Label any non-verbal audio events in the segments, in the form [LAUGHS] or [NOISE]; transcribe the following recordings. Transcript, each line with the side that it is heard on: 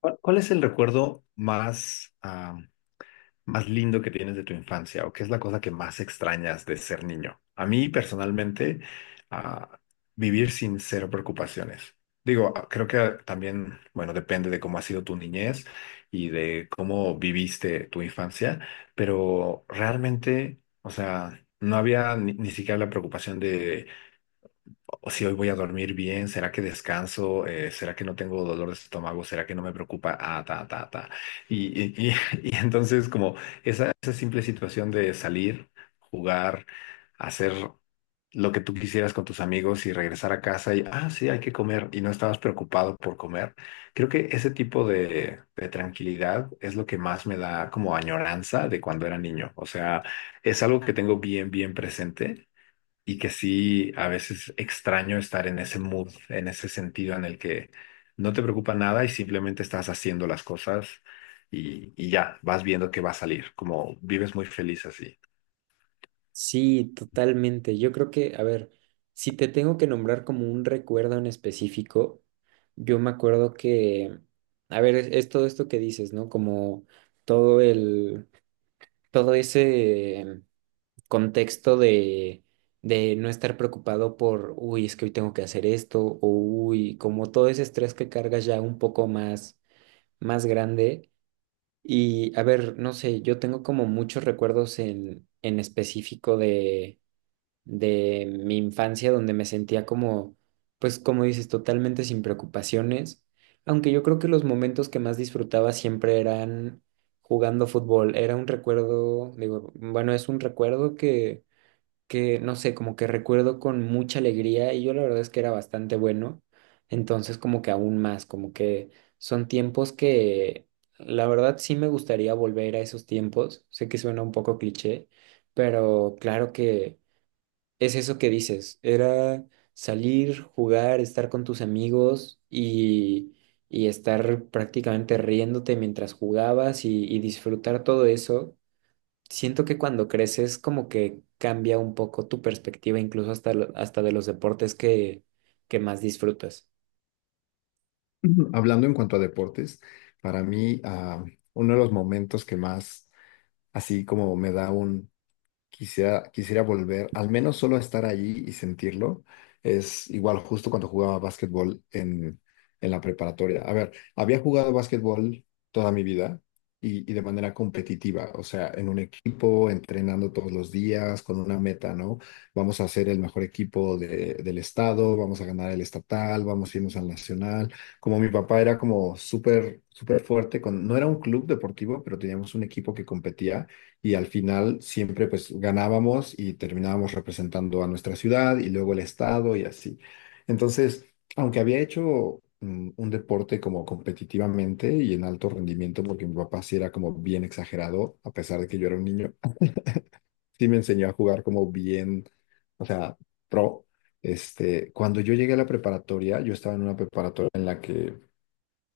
left: ¿Cuál es el recuerdo más, más lindo que tienes de tu infancia o qué es la cosa que más extrañas de ser niño? A mí personalmente, ah, vivir sin cero preocupaciones. Digo, creo que también, bueno, depende de cómo ha sido tu niñez y de cómo viviste tu infancia, pero realmente, o sea, no había ni siquiera la preocupación de o si hoy voy a dormir bien, ¿será que descanso? ¿Será que no tengo dolor de estómago? ¿Será que no me preocupa? Ah, ta, ta, ta. Y, y, y- [LAUGHS] y entonces como esa simple situación de salir, jugar, hacer lo que tú quisieras con tus amigos y regresar a casa y, ah, sí, hay que comer y no estabas preocupado por comer. Creo que ese tipo de tranquilidad es lo que más me da como añoranza de cuando era niño. O sea, es algo que tengo bien, bien presente y que sí, a veces extraño estar en ese mood, en ese sentido en el que no te preocupa nada y simplemente estás haciendo las cosas y ya, vas viendo que va a salir, como vives muy feliz así.
right: Sí, totalmente. Yo creo que, a ver, si te tengo que nombrar como un recuerdo en específico, yo me acuerdo que, a ver, es todo esto que dices, ¿no? Como todo el, todo ese contexto de no estar preocupado por, uy, es que hoy tengo que hacer esto, o uy, como todo ese estrés que cargas ya un poco más, más grande. Y, a ver, no sé, yo tengo como muchos recuerdos en específico de mi infancia donde me sentía como, pues como dices, totalmente sin preocupaciones, aunque yo creo que los momentos que más disfrutaba siempre eran jugando fútbol, era un recuerdo, digo, bueno, es un recuerdo que no sé, como que recuerdo con mucha alegría y yo la verdad es que era bastante bueno, entonces como que aún más, como que son tiempos que... La verdad sí me gustaría volver a esos tiempos, sé que suena un poco cliché, pero claro que, es eso que dices, era salir, jugar, estar con tus amigos y estar prácticamente riéndote mientras jugabas y disfrutar todo eso. Siento que cuando creces como que cambia un poco tu perspectiva, incluso hasta, hasta de los deportes que más disfrutas.
left: Hablando en cuanto a deportes, para mí uno de los momentos que más así como me da un... Quisiera volver, al menos solo a estar allí y sentirlo. Es igual justo cuando jugaba básquetbol en la preparatoria. A ver, había jugado básquetbol toda mi vida y de manera competitiva, o sea, en un equipo, entrenando todos los días con una meta, ¿no? Vamos a ser el mejor equipo del estado, vamos a ganar el estatal, vamos a irnos al nacional. Como mi papá era como súper, súper fuerte, con, no era un club deportivo, pero teníamos un equipo que competía y al final siempre pues ganábamos y terminábamos representando a nuestra ciudad y luego el estado y así. Entonces, aunque había hecho un deporte como competitivamente y en alto rendimiento, porque mi papá sí era como bien exagerado, a pesar de que yo era un niño, [LAUGHS] sí me enseñó a jugar como bien, o sea, pro. Este, cuando yo llegué a la preparatoria, yo estaba en una preparatoria en la que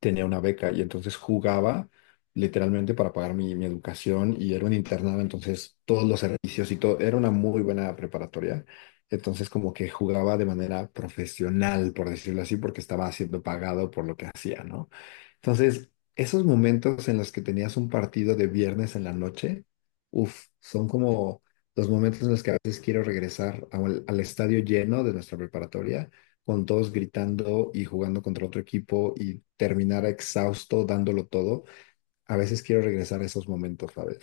left: tenía una beca y entonces jugaba literalmente para pagar mi, mi educación y era un internado, entonces todos los servicios y todo, era una muy buena preparatoria, entonces como que jugaba de manera profesional, por decirlo así, porque estaba siendo pagado por lo que hacía, ¿no? Entonces, esos momentos en los que tenías un partido de viernes en la noche, uff, son como los momentos en los que a veces quiero regresar al estadio lleno de nuestra preparatoria con todos gritando y jugando contra otro equipo y terminar exhausto dándolo todo. A veces quiero regresar a esos momentos, ¿sabes?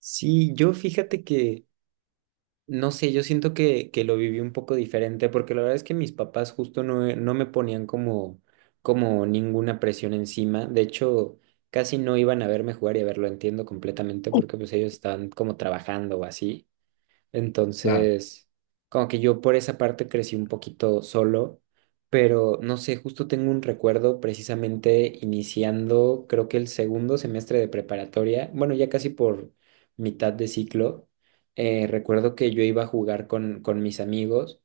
right: Sí, yo fíjate que no sé, yo siento que lo viví un poco diferente porque la verdad es que mis papás justo no, no me ponían como, como ninguna presión encima. De hecho, casi no iban a verme jugar y a verlo, entiendo completamente porque pues ellos estaban como trabajando o así.
left: Claro,
right: Entonces, como que yo por esa parte crecí un poquito solo, pero no sé, justo tengo un recuerdo precisamente iniciando, creo que el segundo semestre de preparatoria, bueno, ya casi por mitad de ciclo, recuerdo que yo iba a jugar con mis amigos.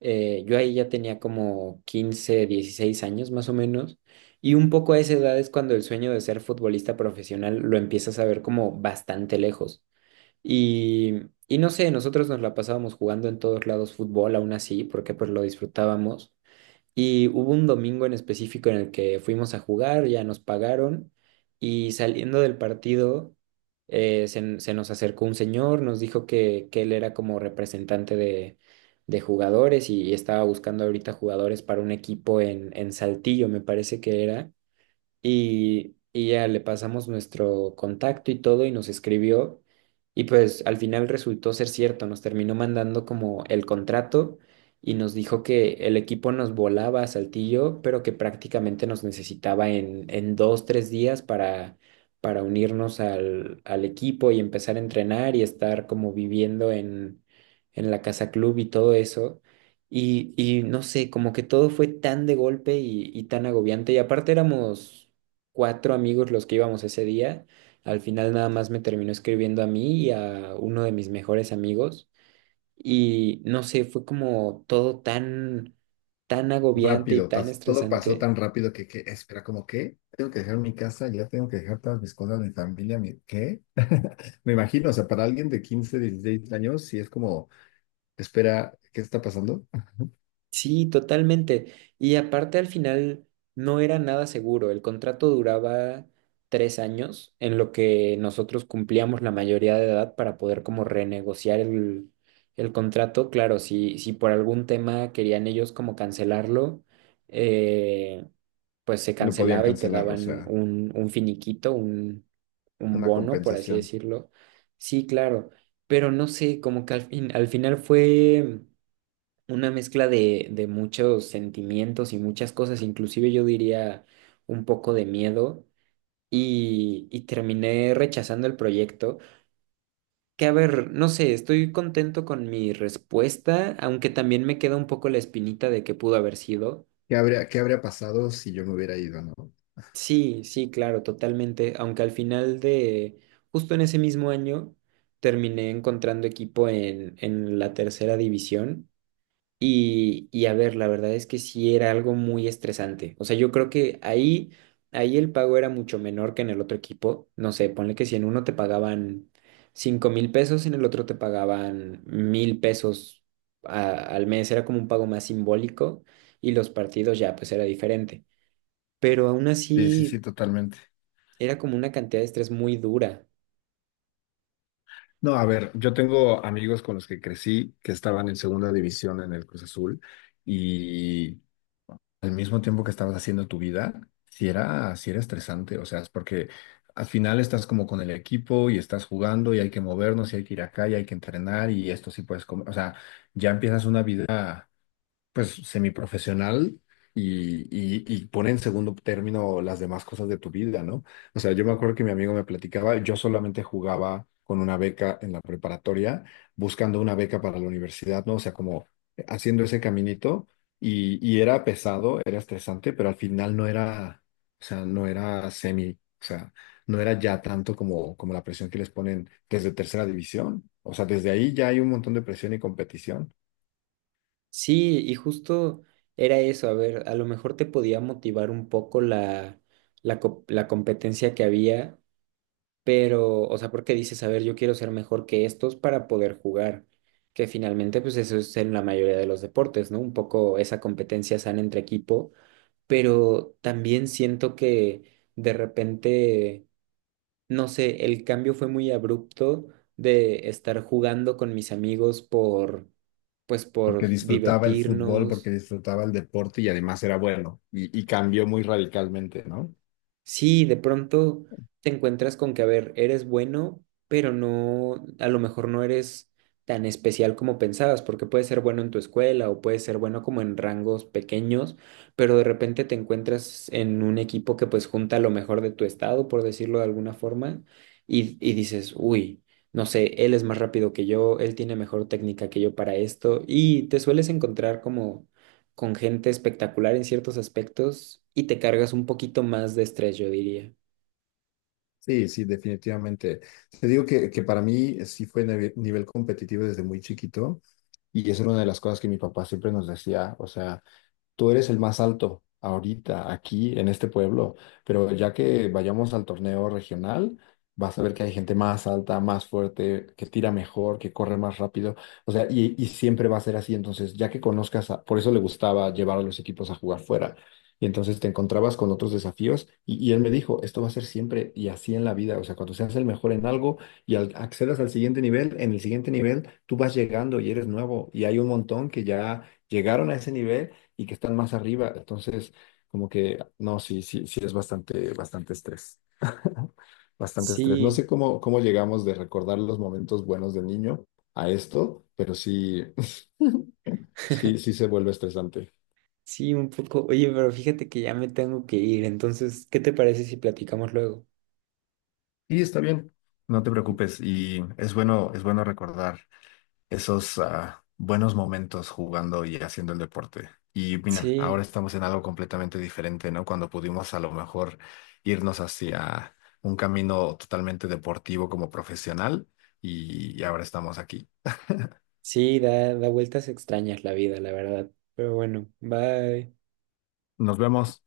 right: Yo ahí ya tenía como 15, 16 años más o menos. Y un poco a esa edad es cuando el sueño de ser futbolista profesional lo empiezas a ver como bastante lejos. Y, y no sé, nosotros nos la pasábamos jugando en todos lados fútbol, aún así, porque pues lo disfrutábamos. Y hubo un domingo en específico en el que fuimos a jugar, ya nos pagaron y saliendo del partido se nos acercó un señor, nos dijo que él era como representante de jugadores y estaba buscando ahorita jugadores para un equipo en Saltillo, me parece que era y ya le pasamos nuestro contacto y todo y nos escribió y pues al final resultó ser cierto, nos terminó mandando como el contrato y nos dijo que el equipo nos volaba a Saltillo, pero que prácticamente nos necesitaba en 2, 3 días para unirnos al equipo y empezar a entrenar y estar como viviendo en la casa club y todo eso. Y no sé, como que todo fue tan de golpe y tan agobiante. Y aparte éramos cuatro amigos los que íbamos ese día. Al final nada más me terminó escribiendo a mí y a uno de mis mejores amigos. Y no sé, fue como todo tan, tan agobiante y
left: rápido,
right: tan
left: todo pasó
right: estresante.
left: tan rápido que espera, como que tengo que dejar mi casa, ya tengo que dejar todas mis cosas, mi familia, mi, ¿qué? [LAUGHS] Me imagino, o sea, para alguien de 15 16 años, sí es como, espera, ¿qué está pasando? [LAUGHS]
right: Sí, totalmente. Y aparte al final no era nada seguro. El contrato duraba 3 años en lo que nosotros cumplíamos la mayoría de edad para poder como renegociar el contrato. Claro, si por algún tema querían ellos como cancelarlo, eh, pues se
left: No podían
right: cancelaba y te
left: cancelar, o
right: daban
left: sea,
right: un finiquito, un
left: una
right: bono, por así
left: compensación.
right: decirlo. Sí, claro. Pero no sé, como que al fin, al final fue una mezcla de muchos sentimientos y muchas cosas, inclusive yo diría un poco de miedo y terminé rechazando el proyecto, que a ver, no sé, estoy contento con mi respuesta, aunque también me queda un poco la espinita de que pudo haber sido.
left: Qué habría pasado si yo me hubiera ido, no?
right: Sí, sí, claro, totalmente, aunque al final de, justo en ese mismo año, terminé encontrando equipo en la tercera división. Y a ver, la verdad es que sí era algo muy estresante. O sea, yo creo que ahí, ahí el pago era mucho menor que en el otro equipo. No sé, ponle que si en uno te pagaban 5000 pesos, en el otro te pagaban 1000 pesos al mes. Era como un pago más simbólico y los partidos ya, pues era diferente. Pero aún
left: Sí, sí, sí,
right: así
left: totalmente.
right: era como una cantidad de estrés muy dura.
left: No, a ver, yo tengo amigos con los que crecí que estaban en segunda división en el Cruz Azul y al mismo tiempo que estabas haciendo tu vida, si era, sí era estresante, o sea, es porque al final estás como con el equipo y estás jugando y hay que movernos y hay que ir acá y hay que entrenar y esto sí puedes comer, o sea, ya empiezas una vida pues semiprofesional y, y pone en segundo término las demás cosas de tu vida, ¿no? O sea, yo me acuerdo que mi amigo me platicaba, yo solamente jugaba con una beca en la preparatoria, buscando una beca para la universidad, ¿no? O sea, como haciendo ese caminito y era pesado, era estresante, pero al final no era, o sea, no era semi, o sea, no era ya tanto como, como la presión que les ponen desde tercera división. O sea, desde ahí ya hay un montón de presión y competición.
right: Sí, y justo era eso, a ver, a lo mejor te podía motivar un poco la competencia que había, pero, o sea, porque dices, a ver, yo quiero ser mejor que estos para poder jugar, que finalmente, pues eso es en la mayoría de los deportes, ¿no? Un poco esa competencia sana entre equipo, pero también siento que de repente, no sé, el cambio fue muy abrupto de estar jugando con mis amigos por, pues por
left: Porque disfrutaba el fútbol, porque
right: divertirnos.
left: disfrutaba el deporte y además era bueno y cambió muy radicalmente, ¿no?
right: Sí, de pronto te encuentras con que, a ver, eres bueno, pero no, a lo mejor no eres tan especial como pensabas, porque puedes ser bueno en tu escuela o puedes ser bueno como en rangos pequeños, pero de repente te encuentras en un equipo que pues junta lo mejor de tu estado, por decirlo de alguna forma, y dices, uy, no sé, él es más rápido que yo, él tiene mejor técnica que yo para esto, y te sueles encontrar como con gente espectacular en ciertos aspectos y te cargas un poquito más de estrés, yo diría.
left: Sí, sí, definitivamente. Te digo que para mí sí fue nivel competitivo desde muy chiquito y eso era una de las cosas que mi papá siempre nos decía, o sea... Tú eres el más alto ahorita, aquí, en este pueblo, pero ya que vayamos al torneo regional, vas a ver que hay gente más alta, más fuerte, que tira mejor, que corre más rápido, o sea, y siempre va a ser así, entonces, ya que conozcas, por eso le gustaba llevar a los equipos a jugar fuera, y entonces te encontrabas con otros desafíos, y él me dijo, esto va a ser siempre y así en la vida, o sea, cuando seas el mejor en algo y accedas al siguiente nivel, en el siguiente nivel tú vas llegando y eres nuevo, y hay un montón que ya llegaron a ese nivel y que están más arriba. Entonces, como que, no, sí, sí, sí es bastante, bastante estrés. [LAUGHS] Bastante estrés. No
right: Sí,
left: sé cómo llegamos de recordar los momentos buenos de niño a esto, pero sí, [LAUGHS] sí, sí
right: [LAUGHS]
left: se vuelve estresante.
right: sí, un poco. Oye, pero fíjate que ya me tengo que ir, entonces, ¿qué te parece si platicamos luego?
left: Y está bien, no te preocupes. Y es bueno recordar esos buenos momentos jugando y haciendo el deporte. Y mira, ahora
right: Sí,
left: estamos en algo completamente diferente, ¿no? Cuando pudimos a lo mejor irnos hacia un camino totalmente deportivo como profesional y ahora estamos aquí.
right: sí, da, da vueltas extrañas la vida, la verdad. Pero bueno, bye.
left: Nos vemos.